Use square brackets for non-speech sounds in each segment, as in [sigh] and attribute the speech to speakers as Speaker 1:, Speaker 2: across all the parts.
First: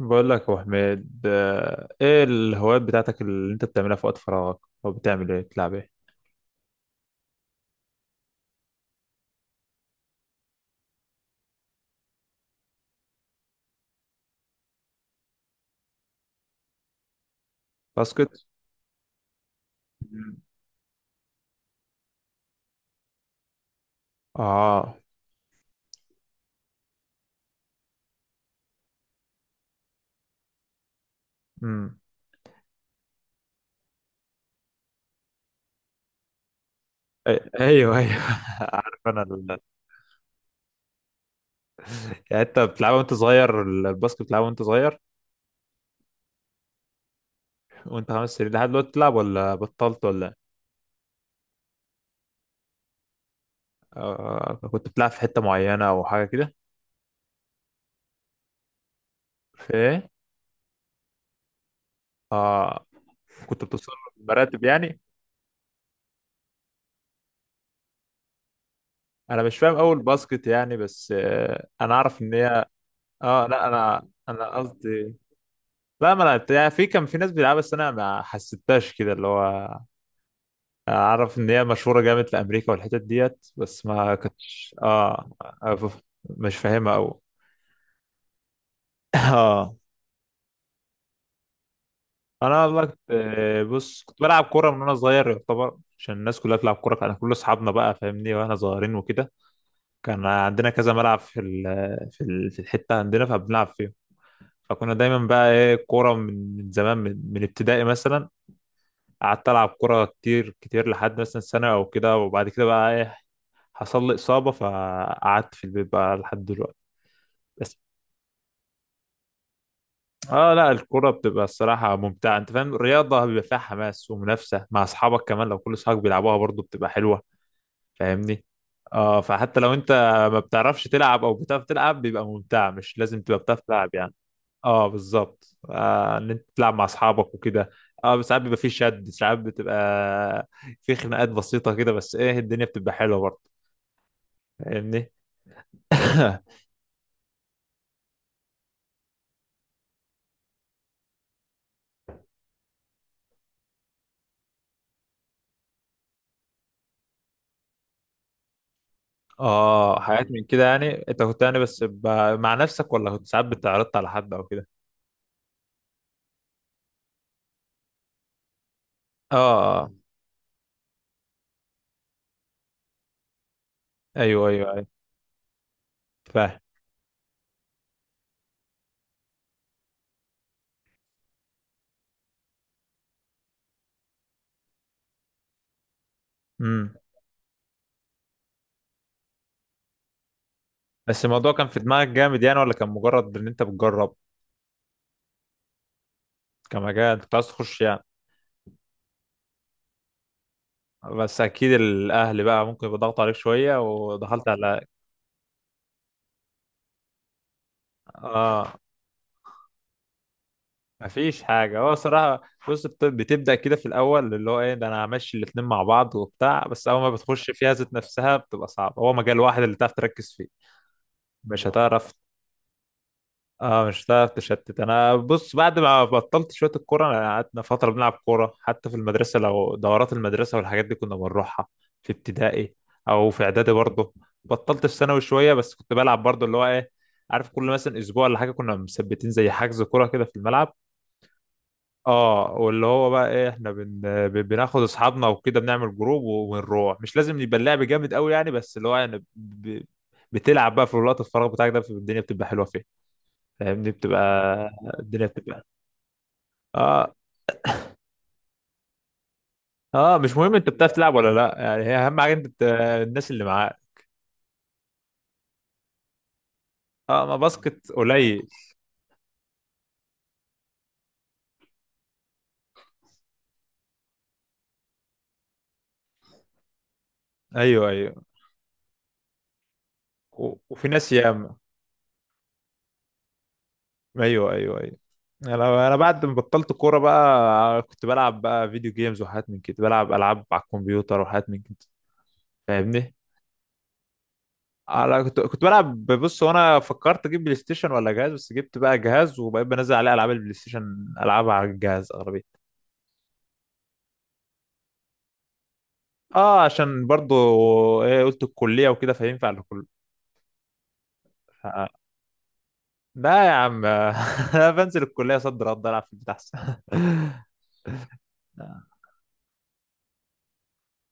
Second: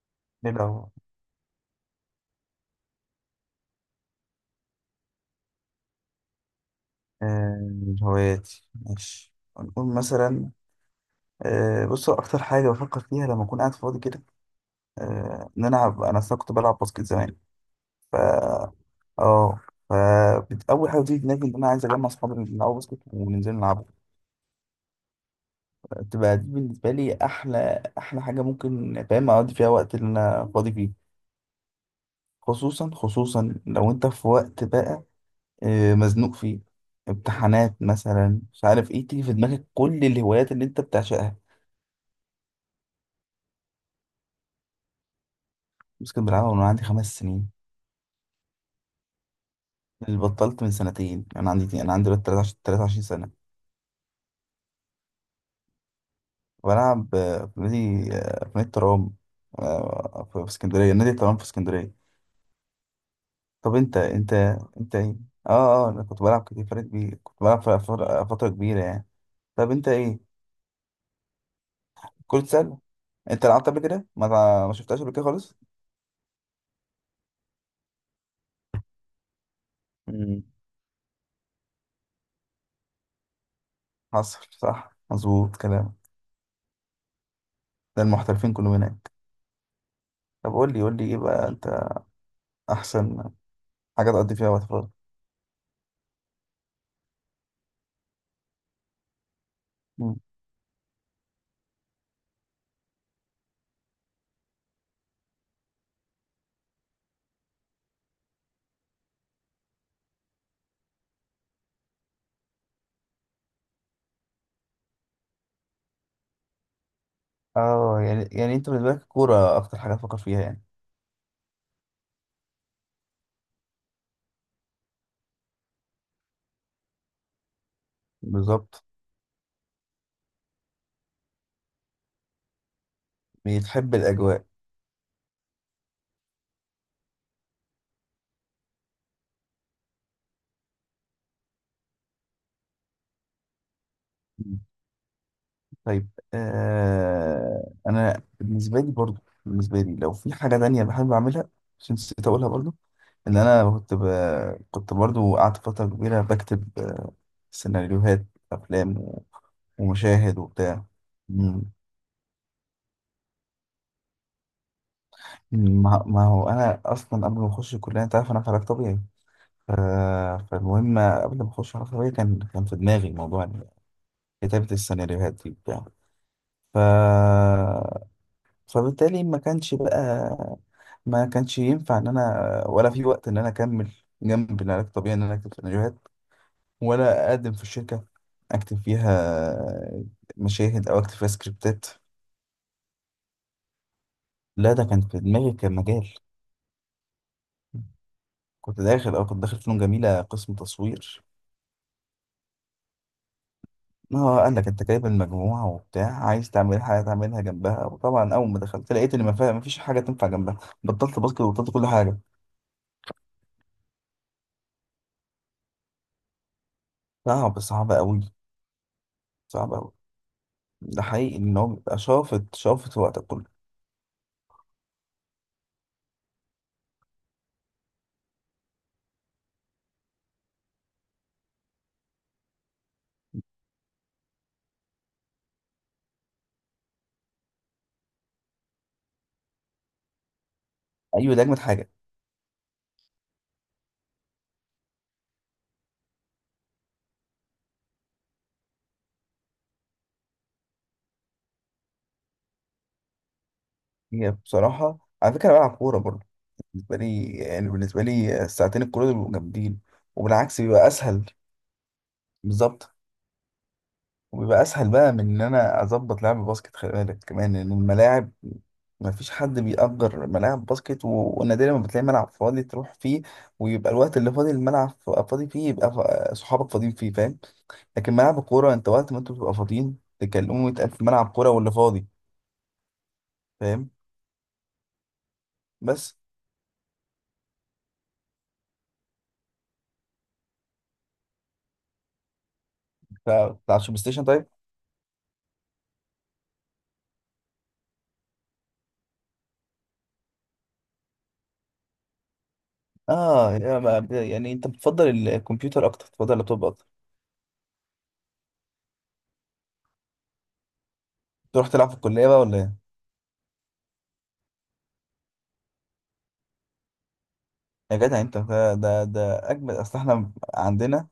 Speaker 1: بقول لك يا
Speaker 2: ايه
Speaker 1: ابو
Speaker 2: لو
Speaker 1: حميد، ايه الهوايات بتاعتك اللي انت بتعملها في وقت فراغك؟ او بتعمل ايه؟ بتلعب ايه؟
Speaker 2: آه، هواياتي، ماشي، هنقول مثلا. بص، هو اكتر حاجه بفكر فيها لما اكون قاعد فاضي كده، انا أصلاً كنت بلعب باسكت زمان. ف
Speaker 1: باسكت.
Speaker 2: اه ف
Speaker 1: مم.
Speaker 2: بت- اول حاجه بتيجي في دماغي ان انا عايز اجمع اصحابي اللي بيلعبوا باسكت وننزل نلعب.
Speaker 1: اه.
Speaker 2: تبقى دي بالنسبه لي احلى احلى حاجه، ممكن، فاهم، اقضي فيها وقت اللي انا فاضي فيه.
Speaker 1: امم
Speaker 2: خصوصا خصوصا لو انت في وقت بقى مزنوق فيه، امتحانات
Speaker 1: ايوه، ايوه.
Speaker 2: مثلا، مش
Speaker 1: [laughs]
Speaker 2: عارف
Speaker 1: عارف
Speaker 2: ايه،
Speaker 1: انا
Speaker 2: تيجي في
Speaker 1: ال...
Speaker 2: دماغك كل الهوايات اللي انت بتعشقها.
Speaker 1: يعني انت بتلعبها وانت صغير؟ الباسكت بتلعبها وانت صغير؟
Speaker 2: بس كنت بلعبها من وأنا عندي 5 سنين.
Speaker 1: وانت 5 سنين لحد دلوقتي بتلعب ولا بطلت
Speaker 2: اللي
Speaker 1: ولا إيه؟
Speaker 2: بطلت من سنتين، انا عندي دلوقتي 23 سنه.
Speaker 1: آه، كنت بتلعب في حتة معينة او حاجة كده؟
Speaker 2: بلعب في نادي الترام،
Speaker 1: في ايه؟
Speaker 2: في اسكندريه، نادي الترام في اسكندريه.
Speaker 1: اه. كنت
Speaker 2: طب
Speaker 1: بتوصل
Speaker 2: انت انت
Speaker 1: مراتب
Speaker 2: انت
Speaker 1: يعني؟
Speaker 2: ايه؟ اه انا كنت بلعب كتير، فرق كبير، كنت بلعب ف- فتره فترة كبيره يعني.
Speaker 1: انا مش
Speaker 2: طب
Speaker 1: فاهم
Speaker 2: انت
Speaker 1: اول
Speaker 2: ايه؟
Speaker 1: باسكت يعني، بس انا اعرف ان
Speaker 2: كرة
Speaker 1: هي.
Speaker 2: سله. انت
Speaker 1: اه،
Speaker 2: لعبت
Speaker 1: لا،
Speaker 2: قبل كده؟
Speaker 1: انا انا
Speaker 2: ما شفتهاش قبل
Speaker 1: قصدي.
Speaker 2: كده خالص؟
Speaker 1: لا، ما لعبت يعني، في كان في ناس بتلعبها بس انا ما حسيتهاش كده اللي هو.
Speaker 2: امم
Speaker 1: اعرف ان هي مشهوره جامد في امريكا والحتت ديت، بس ما
Speaker 2: حصل،
Speaker 1: كنتش
Speaker 2: صح،
Speaker 1: اه
Speaker 2: مظبوط كلام.
Speaker 1: مش فاهمها قوي.
Speaker 2: ده المحترفين كلهم هناك.
Speaker 1: [laughs] اه.
Speaker 2: طب قول لي قول لي ايه بقى انت؟
Speaker 1: انا والله كنت
Speaker 2: احسن
Speaker 1: آه، بص
Speaker 2: حاجه
Speaker 1: كنت
Speaker 2: تقضي
Speaker 1: بلعب
Speaker 2: فيها وقت
Speaker 1: كوره من
Speaker 2: فراغ.
Speaker 1: وانا صغير يعتبر، عشان الناس كلها بتلعب كوره، كان كل اصحابنا بقى فاهمني واحنا صغيرين وكده. كان عندنا كذا ملعب في الحته عندنا فبنلعب فيه. فكنا دايما بقى ايه، كوره من زمان، من ابتدائي مثلا. قعدت العب كوره كتير كتير لحد مثلا سنه او كده، وبعد كده بقى ايه. حصل لي اصابه فقعدت في البيت بقى لحد دلوقتي. بس
Speaker 2: اه، يعني انت بالنسبه لك الكوره اكتر حاجه تفكر فيها
Speaker 1: اه،
Speaker 2: يعني؟
Speaker 1: لا، الكوره بتبقى الصراحه ممتعه، انت فاهم، الرياضه بيبقى فيها حماس ومنافسه مع اصحابك، كمان لو كل اصحابك بيلعبوها برضو بتبقى حلوه. فاهمني.
Speaker 2: بالظبط.
Speaker 1: اه، فحتى لو انت ما بتعرفش تلعب او بتعرف تلعب بيبقى ممتع، مش لازم تبقى بتعرف تلعب
Speaker 2: بتحب
Speaker 1: يعني.
Speaker 2: الاجواء؟
Speaker 1: اه، بالظبط، ان انت تلعب مع اصحابك وكده. اه، ساعات بيبقى فيه شد، ساعات بتبقى في خناقات بسيطه كده، بس ايه، الدنيا بتبقى حلوه برضه.
Speaker 2: مم.
Speaker 1: فاهمني.
Speaker 2: طيب،
Speaker 1: [coughs]
Speaker 2: انا بالنسبه لي برضو، بالنسبه لي لو في حاجه تانية بحب اعملها، عشان نسيت اقولها برضو. ان انا كنت ب... كنت برضو قعدت فتره كبيره بكتب سيناريوهات، افلام و...
Speaker 1: اه، حاجات
Speaker 2: ومشاهد
Speaker 1: من كده
Speaker 2: وبتاع.
Speaker 1: يعني، انت كنت يعني
Speaker 2: مم.
Speaker 1: بس. مع نفسك ولا كنت ساعات بتعرضت على حد او كده؟
Speaker 2: مم. ما هو انا اصلا قبل ما اخش الكليه، انت عارف انا في علاج طبيعي.
Speaker 1: اه.
Speaker 2: ف...
Speaker 1: آه.
Speaker 2: فالمهم، قبل ما اخش علاج طبيعي، كان في دماغي موضوع
Speaker 1: ايوه،
Speaker 2: كتابة
Speaker 1: ايوه، ايوه.
Speaker 2: السيناريوهات دي بتاع.
Speaker 1: فاهم.
Speaker 2: ف... فبالتالي ما كانش بقى، ما كانش ينفع ان انا ولا في وقت ان انا اكمل جنب العلاج الطبيعي ان انا اكتب سيناريوهات،
Speaker 1: امم
Speaker 2: ولا اقدم في الشركة اكتب فيها مشاهد او اكتب
Speaker 1: بس
Speaker 2: فيها
Speaker 1: الموضوع كان في
Speaker 2: سكريبتات.
Speaker 1: دماغك جامد يعني ولا كان مجرد ان انت بتجرب؟
Speaker 2: لا، ده كان في دماغي، كان مجال.
Speaker 1: كمجال انت كنت عايز تخش يعني؟
Speaker 2: كنت داخل فنون جميلة، قسم تصوير.
Speaker 1: بس اكيد الاهل بقى ممكن يبقى ضغط عليك شويه
Speaker 2: ما هو
Speaker 1: ودخلت
Speaker 2: قال لك
Speaker 1: على.
Speaker 2: انت جايب المجموعة وبتاع، عايز تعمل حاجة تعملها جنبها، وطبعا اول ما
Speaker 1: اه،
Speaker 2: دخلت لقيت ان ما فيش حاجة تنفع جنبها. بطلت باسكت
Speaker 1: مفيش
Speaker 2: وبطلت
Speaker 1: حاجة
Speaker 2: كل
Speaker 1: هو
Speaker 2: حاجة.
Speaker 1: صراحة. بص، بتبدأ كده في الأول، اللي هو إيه ده، أنا همشي الاتنين مع بعض وبتاع، بس أول ما بتخش
Speaker 2: صعب،
Speaker 1: فيها ذات
Speaker 2: صعب قوي،
Speaker 1: نفسها بتبقى صعبة، هو مجال واحد
Speaker 2: صعب
Speaker 1: اللي تعرف
Speaker 2: قوي.
Speaker 1: تركز فيه.
Speaker 2: ده حقيقي ان
Speaker 1: مش
Speaker 2: هو بيبقى
Speaker 1: هتعرف.
Speaker 2: شافط شافط وقتك كله.
Speaker 1: اه، مش هتعرف تشتت. أنا بص، بعد ما بطلت شوية الكورة، أنا قعدنا فترة بنلعب كورة حتى في المدرسة، لو دورات المدرسة والحاجات دي كنا بنروحها. في ابتدائي أو في إعدادي برضه. بطلت في ثانوي شوية، بس كنت بلعب برضه اللي هو إيه. عارف، كل مثلا أسبوع ولا حاجة كنا مثبتين زي حجز كورة كده في الملعب.
Speaker 2: ايوه، ده اجمد حاجه.
Speaker 1: اه، واللي هو بقى ايه، احنا. بناخد اصحابنا وكده، بنعمل جروب ونروح، مش لازم يبقى اللعب جامد قوي يعني، بس اللي هو يعني. بتلعب بقى في الوقت الفراغ بتاعك، ده الدنيا بتبقى حلوه فيه. فاهمني، بتبقى
Speaker 2: هي بصراحه،
Speaker 1: الدنيا
Speaker 2: على فكره أنا
Speaker 1: بتبقى.
Speaker 2: بلعب كوره برضه. بالنسبه
Speaker 1: اه،
Speaker 2: لي يعني بالنسبه لي الساعتين الكوره دول بيبقوا جامدين،
Speaker 1: اه، مش مهم
Speaker 2: وبالعكس
Speaker 1: انت
Speaker 2: بيبقى
Speaker 1: بتعرف تلعب
Speaker 2: اسهل.
Speaker 1: ولا لا يعني، هي اهم حاجه انت.
Speaker 2: بالظبط.
Speaker 1: الناس اللي معاك.
Speaker 2: وبيبقى اسهل بقى من ان انا اظبط لعب الباسكت، خلي بالك
Speaker 1: اه، ما
Speaker 2: كمان ان
Speaker 1: باسكت
Speaker 2: الملاعب
Speaker 1: قليل.
Speaker 2: ما فيش حد بيأجر ملاعب باسكت، و- ونادرا ما بتلاقي ملعب فاضي تروح فيه، ويبقى الوقت اللي فاضي الملعب فاضي فيه يبقى صحابك فاضيين فيه، فاهم؟
Speaker 1: ايوه،
Speaker 2: لكن
Speaker 1: ايوه.
Speaker 2: ملعب الكورة انت وقت ما انتوا بتبقوا فاضيين تكلموا،
Speaker 1: وفي
Speaker 2: يتقال في
Speaker 1: ناس
Speaker 2: ملعب كورة
Speaker 1: ياما.
Speaker 2: واللي فاضي. فاهم؟
Speaker 1: ايوه، ايوه، ايوه. انا
Speaker 2: بس
Speaker 1: بعد ما بطلت كوره بقى، كنت بلعب بقى فيديو جيمز وحاجات من كده، بلعب العاب على الكمبيوتر وحاجات من كده. فاهمني.
Speaker 2: بتاع البلاي ستيشن؟ طيب.
Speaker 1: انا كنت بلعب. بص، وانا فكرت اجيب بلاي ستيشن ولا جهاز، بس جبت بقى جهاز وبقيت بنزل عليه العاب البلاي ستيشن العبها على الجهاز اغلبيه.
Speaker 2: اه، يا ما- يعني انت بتفضل الكمبيوتر اكتر؟ بتفضل
Speaker 1: اه،
Speaker 2: اللابتوب اكتر؟
Speaker 1: عشان برضو ايه، قلت الكليه وكده فينفع لكل.
Speaker 2: تروح
Speaker 1: آه.
Speaker 2: تلعب في الكلية بقى ولا ايه؟
Speaker 1: لا يا عم. [laughs] انا بنزل الكليه صد رد العب في البيت احسن. [laughs]
Speaker 2: يا جدع انت، ده اجمل، اصل احنا عندنا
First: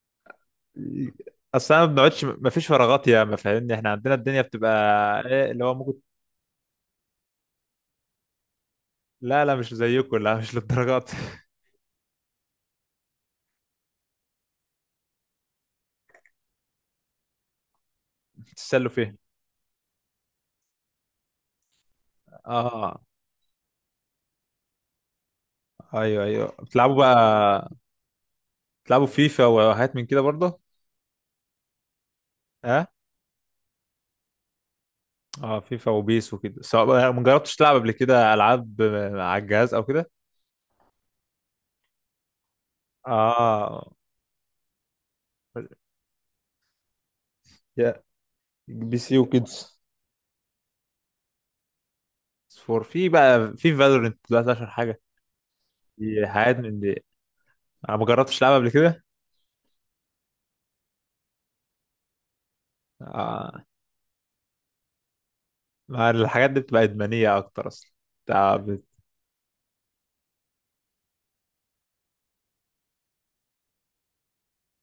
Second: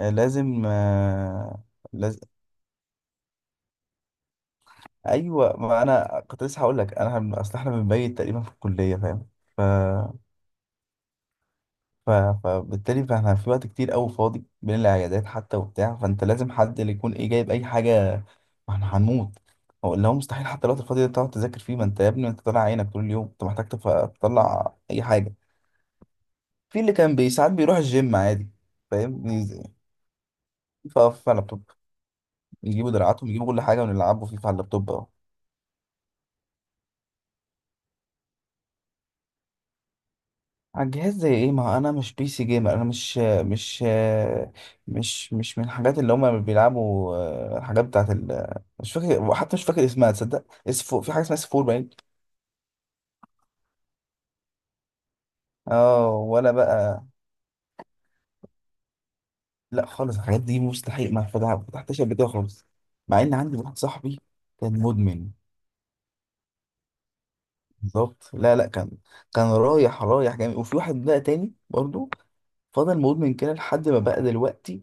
Speaker 2: لازم،
Speaker 1: اصل انا ما
Speaker 2: لازم.
Speaker 1: بنقعدش، ما فيش فراغات يا ما فاهمني، احنا عندنا الدنيا بتبقى ايه
Speaker 2: ايوه،
Speaker 1: اللي هو
Speaker 2: ما
Speaker 1: ممكن.
Speaker 2: انا كنت لسه هقول لك انا اصل احنا بنبيت تقريبا في الكلية، فاهم؟
Speaker 1: لا، لا، مش زيكم. لا، مش للدرجات.
Speaker 2: ف- فبالتالي فاحنا في وقت كتير قوي فاضي بين العيادات حتى وبتاع، فانت لازم حد اللي يكون ايه جايب اي حاجه.
Speaker 1: [laughs]
Speaker 2: ما
Speaker 1: بتتسلوا
Speaker 2: احنا
Speaker 1: فين؟
Speaker 2: هنموت. هو اللي هو مستحيل حتى الوقت الفاضي ده تقعد تذاكر فيه، ما انت يا ابني انت طالع عينك
Speaker 1: اه،
Speaker 2: طول اليوم، انت محتاج تطلع اي حاجه.
Speaker 1: ايوه، ايوه،
Speaker 2: في اللي
Speaker 1: بتلعبوا بقى
Speaker 2: كان ساعات بيروح الجيم عادي.
Speaker 1: تلعبوا
Speaker 2: فاهم؟
Speaker 1: فيفا وحاجات من كده برضه؟
Speaker 2: يقف على اللابتوب،
Speaker 1: اه،
Speaker 2: يجيبوا دراعاتهم، يجيبوا كل حاجه ونلعبوا فيفا على اللابتوب.
Speaker 1: اه، فيفا وبيس وكده، سواء. ما جربتش تلعب قبل كده العاب على الجهاز او كده؟
Speaker 2: على الجهاز زي ايه؟ ما هو انا مش PC جيمر، انا مش مش
Speaker 1: اه،
Speaker 2: مش من الحاجات اللي هما بيلعبوا، الحاجات
Speaker 1: يا
Speaker 2: بتاعت ال... مش
Speaker 1: PC
Speaker 2: فاكر، حتى مش
Speaker 1: وكيدز.
Speaker 2: فاكر اسمها. تصدق اس 4، في حاجه اسمها اس 4، باين.
Speaker 1: فور في بقى، في فالورنت دلوقتي اشهر حاجه،
Speaker 2: اه،
Speaker 1: دي
Speaker 2: ولا
Speaker 1: حاجات من دي.
Speaker 2: بقى.
Speaker 1: انا ما جربتش العبها قبل كده.
Speaker 2: لا خالص، الحاجات دي مستحيل ما فتح- فتحتش قبل كده خالص. مع ان عندي
Speaker 1: آه.
Speaker 2: واحد صاحبي كان مدمن.
Speaker 1: ما الحاجات دي بتبقى ادمانيه اكتر اصلا.
Speaker 2: بالظبط.
Speaker 1: بتاع
Speaker 2: لا، لا،
Speaker 1: بت...
Speaker 2: كان كان رايح رايح جامد، وفي واحد بقى تاني برضو فضل مدمن كده لحد ما بقى دلوقتي،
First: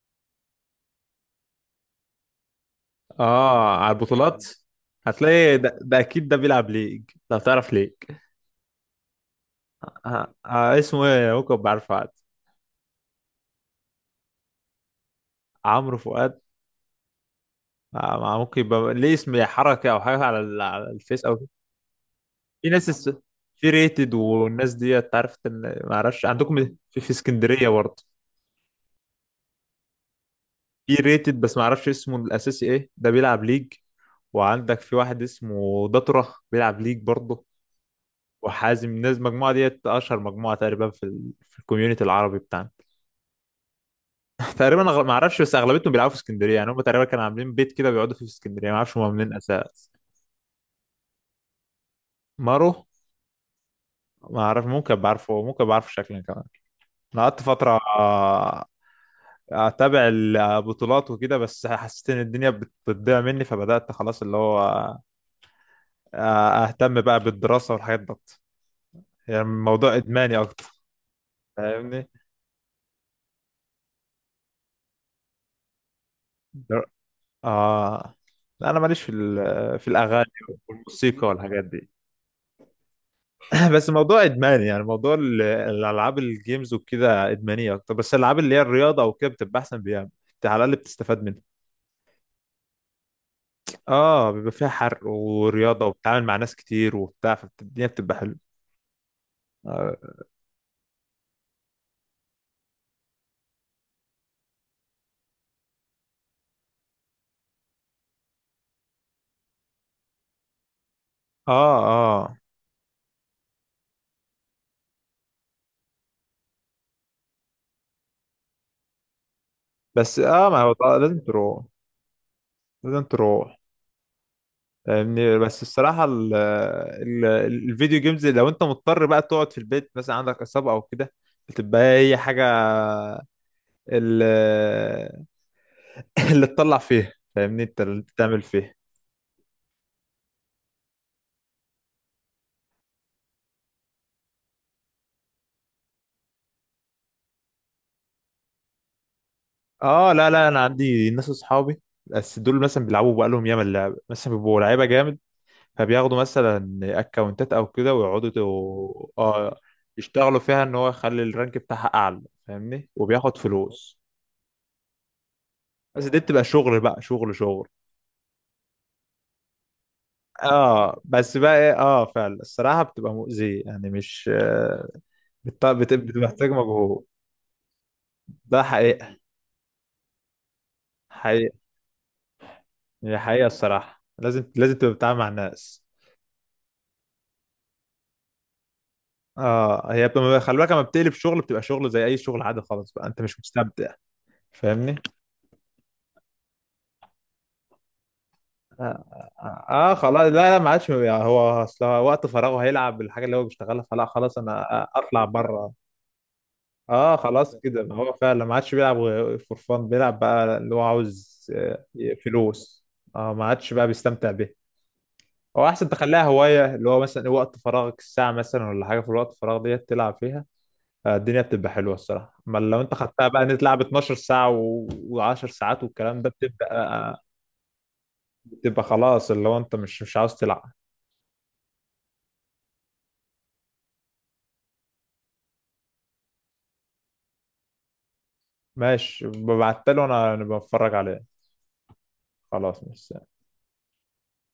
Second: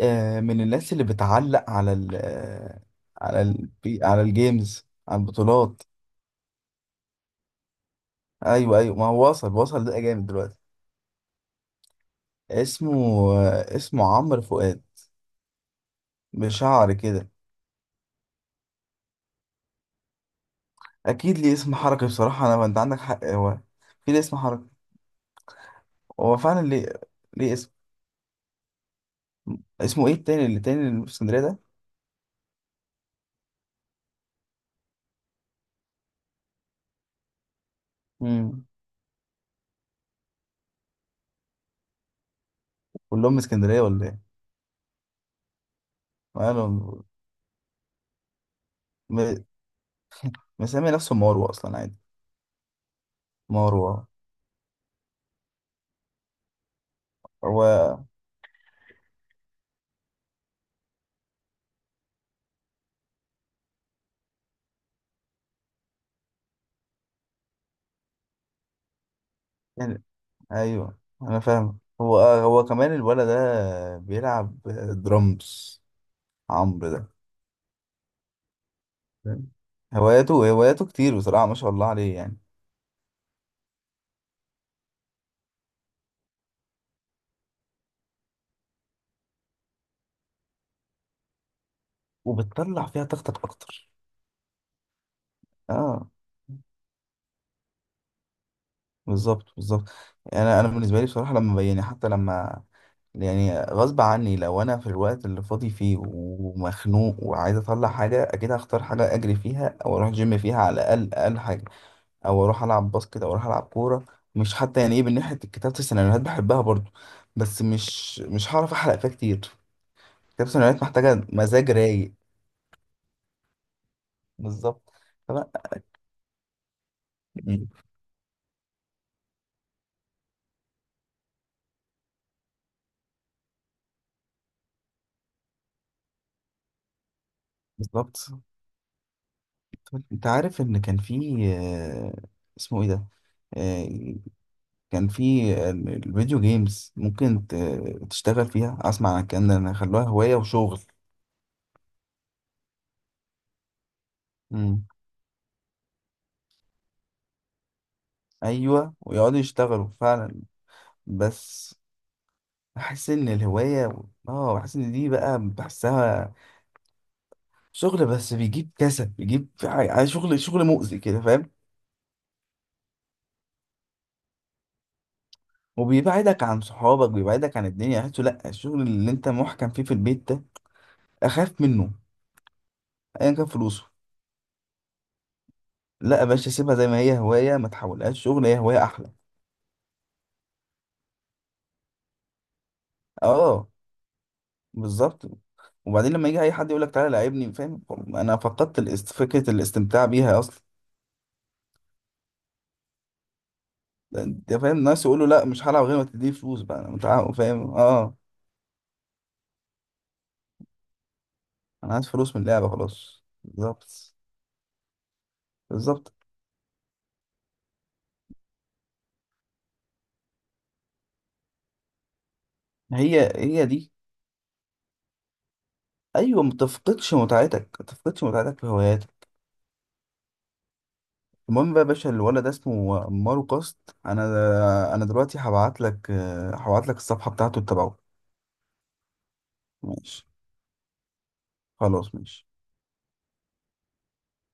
Speaker 2: من الناس اللي بتعلق على ال آه، على ال
Speaker 1: اه، على
Speaker 2: على
Speaker 1: البطولات.
Speaker 2: الجيمز، على
Speaker 1: هتلاقي ده,
Speaker 2: البطولات.
Speaker 1: ده اكيد ده بيلعب ليج، لو تعرف ليج.
Speaker 2: ايوه، ايوه، ما هو وصل وصل
Speaker 1: آه.
Speaker 2: ده، جامد
Speaker 1: آه.
Speaker 2: دلوقتي.
Speaker 1: اسمه ايه؟ ممكن بعرفه عاد.
Speaker 2: اسمه اسمه عمرو فؤاد،
Speaker 1: عمرو فؤاد.
Speaker 2: بشعر كده.
Speaker 1: ما ممكن يبقى ليه اسم حركة أو حاجة على الفيس أو
Speaker 2: اكيد
Speaker 1: كده.
Speaker 2: ليه اسم حركي، بصراحه انا ما...
Speaker 1: في
Speaker 2: انت
Speaker 1: ناس
Speaker 2: عندك
Speaker 1: اس-
Speaker 2: حق، هو
Speaker 1: في
Speaker 2: في
Speaker 1: ريتد
Speaker 2: ليه اسم
Speaker 1: والناس
Speaker 2: حركي،
Speaker 1: دي تعرف، إن ما أعرفش
Speaker 2: هو
Speaker 1: عندكم.
Speaker 2: فعلا ليه،
Speaker 1: في
Speaker 2: ليه
Speaker 1: اسكندرية
Speaker 2: اسم.
Speaker 1: برضه.
Speaker 2: اسمه ايه التاني، اللي تاني
Speaker 1: في
Speaker 2: اللي في
Speaker 1: ريتد
Speaker 2: اسكندريه
Speaker 1: بس
Speaker 2: ده؟
Speaker 1: ما أعرفش اسمه الأساسي إيه، ده بيلعب ليج. وعندك في واحد اسمه دطرة بيلعب ليج برضه.
Speaker 2: امم.
Speaker 1: وحازم، الناس المجموعة ديت أشهر مجموعة تقريبا في الكوميونتي العربي بتاعنا.
Speaker 2: كلهم من اسكندريه ولا ايه؟
Speaker 1: [laughs] تقريبا، ما أعرفش، بس أغلبيتهم بيلعبوا في اسكندرية يعني، هم تقريبا
Speaker 2: مالهم؟
Speaker 1: كانوا عاملين بيت كده بيقعدوا فيه في اسكندرية، ما أعرفش هم عاملين
Speaker 2: م-
Speaker 1: أساس.
Speaker 2: مسمي نفسه مروه اصلا، عادي.
Speaker 1: مارو.
Speaker 2: مروه.
Speaker 1: ما أعرف، ممكن بعرفه، ممكن بعرفه شكلا كمان. انا قعدت فتره
Speaker 2: هو
Speaker 1: آه، اتابع البطولات وكده، بس حسيت ان الدنيا بتضيع مني فبدات خلاص اللي هو اهتم بقى بالدراسه والحاجات ديت. يعني الموضوع ادماني اكتر.
Speaker 2: ايوه، انا فاهم.
Speaker 1: فاهمني.
Speaker 2: هو كمان الولد ده بيلعب درامز،
Speaker 1: در-
Speaker 2: عمرو ده،
Speaker 1: اه، لا، انا ماليش
Speaker 2: فاهم؟
Speaker 1: في الاغاني
Speaker 2: هواياته هواياته كتير
Speaker 1: والموسيقى
Speaker 2: بصراحة، ما
Speaker 1: والحاجات
Speaker 2: شاء الله
Speaker 1: دي.
Speaker 2: عليه يعني.
Speaker 1: [clears throat] بس موضوع ادماني يعني، موضوع الالعاب، الجيمز وكده ادمانيه اكتر، بس الالعاب اللي هي الرياضه وكده بتبقى احسن بيها. انت على الاقل بتستفاد منها.
Speaker 2: وبتطلع فيها طاقتك اكتر.
Speaker 1: اه، بيبقى فيها حرق ورياضة
Speaker 2: اه
Speaker 1: وبتتعامل مع ناس كتير وبتاع، فالدنيا بتبقى حلوة.
Speaker 2: بالظبط، بالظبط.
Speaker 1: اه.
Speaker 2: انا بالنسبة لي بصراحة، لما يعني، حتى لما يعني غصب عني، لو انا في الوقت اللي فاضي فيه ومخنوق وعايز اطلع حاجة، اكيد هختار حاجة اجري فيها، او اروح جيم فيها على الاقل، اقل حاجة،
Speaker 1: اه،
Speaker 2: او اروح العب باسكت او اروح العب كوره. مش حتى يعني ايه، من ناحيه كتابه السيناريوهات بحبها برضو، بس مش هعرف احرق فيها كتير.
Speaker 1: بس
Speaker 2: كتابه
Speaker 1: اه، ما هو
Speaker 2: السيناريوهات
Speaker 1: طبعاً لازم
Speaker 2: محتاجه
Speaker 1: تروح،
Speaker 2: مزاج رايق.
Speaker 1: لازم تروح.
Speaker 2: بالظبط.
Speaker 1: فاهمني،
Speaker 2: فلا.
Speaker 1: بس الصراحة ال
Speaker 2: مم.
Speaker 1: الفيديو جيمز، لو انت مضطر بقى تقعد في البيت مثلا عندك إصابة او كده بتبقى هي حاجة ال- [laughs] اللي تطلع فيها، فاهمني انت اللي
Speaker 2: بالظبط.
Speaker 1: تعمل فيها.
Speaker 2: طب انت عارف ان كان في اسمه ايه ده، آه، كان في الفيديو جيمز ممكن تشتغل فيها؟ اسمع عن الكلام ده إن خلوها
Speaker 1: اه، لا،
Speaker 2: هوايه
Speaker 1: لا، انا
Speaker 2: وشغل.
Speaker 1: عندي ناس اصحابي بس دول مثلا بيلعبوا بقالهم ياما اللعبة، مثلا بيبقوا
Speaker 2: مم.
Speaker 1: لعيبة جامد. فبياخدوا مثلا اكونتات او كده، ويقعدوا
Speaker 2: ايوه، ويقعدوا
Speaker 1: اه،
Speaker 2: يشتغلوا
Speaker 1: يشتغلوا
Speaker 2: فعلا.
Speaker 1: فيها ان هو يخلي الرانك
Speaker 2: بس
Speaker 1: بتاعها اعلى. فاهمني،
Speaker 2: بحس ان
Speaker 1: وبياخد فلوس.
Speaker 2: الهوايه، اه، بحس ان دي بقى
Speaker 1: بس دي
Speaker 2: بحسها
Speaker 1: بتبقى شغل بقى، شغل شغل.
Speaker 2: شغل، بس بيجيب كسل، بيجيب شغل، شغل مؤذي
Speaker 1: اه،
Speaker 2: كده،
Speaker 1: بس
Speaker 2: فاهم؟
Speaker 1: بقى ايه، اه، فعلا الصراحة بتبقى مؤذية يعني، مش.
Speaker 2: وبيبعدك
Speaker 1: بتحتاج
Speaker 2: عن
Speaker 1: مجهود.
Speaker 2: صحابك، بيبعدك عن الدنيا، احسه لا،
Speaker 1: ده
Speaker 2: الشغل اللي
Speaker 1: حقيقة،
Speaker 2: انت محكم فيه في البيت ده
Speaker 1: حقيقة.
Speaker 2: اخاف منه
Speaker 1: هي
Speaker 2: ايا
Speaker 1: حقيقة
Speaker 2: كان فلوسه.
Speaker 1: الصراحة، لازم لازم تبقى بتتعامل مع الناس.
Speaker 2: لا يا باشا، سيبها زي ما هي هوايه، ما تحولهاش شغل، هي هوايه احلى.
Speaker 1: اه، هي بتبقى، خلي بالك لما بتقلب شغل بتبقى شغل زي اي شغل عادي خالص، بقى انت مش
Speaker 2: اه،
Speaker 1: مستمتع. فاهمني.
Speaker 2: بالظبط. وبعدين لما يجي اي حد يقول لك تعالى لعبني، فاهم؟ انا فقدت
Speaker 1: اه،
Speaker 2: فكره
Speaker 1: آه،
Speaker 2: الاستمتاع
Speaker 1: خلاص، لا
Speaker 2: بيها
Speaker 1: لا،
Speaker 2: اصلا.
Speaker 1: ما عادش يعني، هو اصل هو وقت فراغه هيلعب بالحاجه اللي هو بيشتغلها، فلا خلاص
Speaker 2: انت
Speaker 1: انا
Speaker 2: فاهم، الناس
Speaker 1: اطلع
Speaker 2: يقولوا لا، مش
Speaker 1: بره.
Speaker 2: هلعب غير ما تديني فلوس، بقى انا
Speaker 1: اه، خلاص
Speaker 2: فاهم؟
Speaker 1: كده، ما هو
Speaker 2: اه،
Speaker 1: فعلا ما عادش بيلعب. فور فان بيلعب بقى اللي هو عاوز
Speaker 2: انا عايز فلوس من اللعبه،
Speaker 1: فلوس.
Speaker 2: خلاص.
Speaker 1: اه، ما عادش بقى
Speaker 2: بالظبط.
Speaker 1: بيستمتع بيه. هو احسن
Speaker 2: بالظبط،
Speaker 1: تخليها هوايه، اللي هو مثلا وقت فراغك الساعه مثلا ولا حاجه، في الوقت الفراغ ديت تلعب فيها. الدنيا بتبقى حلوه الصراحه، اما لو انت
Speaker 2: هي
Speaker 1: خدتها بقى إن أنت
Speaker 2: هي
Speaker 1: تلعب
Speaker 2: دي.
Speaker 1: 12 ساعه و10 ساعات والكلام ده
Speaker 2: ايوه، ما
Speaker 1: بتبقى
Speaker 2: تفقدش
Speaker 1: آه،
Speaker 2: متعتك، ما تفقدش متعتك في
Speaker 1: بتبقى
Speaker 2: هواياتك.
Speaker 1: خلاص، اللي هو انت مش عاوز تلعب.
Speaker 2: المهم بقى يا باشا، الولد ده اسمه مارو كاست، انا دلوقتي هبعت لك، هبعت لك الصفحه بتاعته تتابعه.
Speaker 1: ماشي، ببعتله،
Speaker 2: ماشي،
Speaker 1: انا بتفرج عليه.
Speaker 2: خلاص، ماشي.
Speaker 1: خلاص مش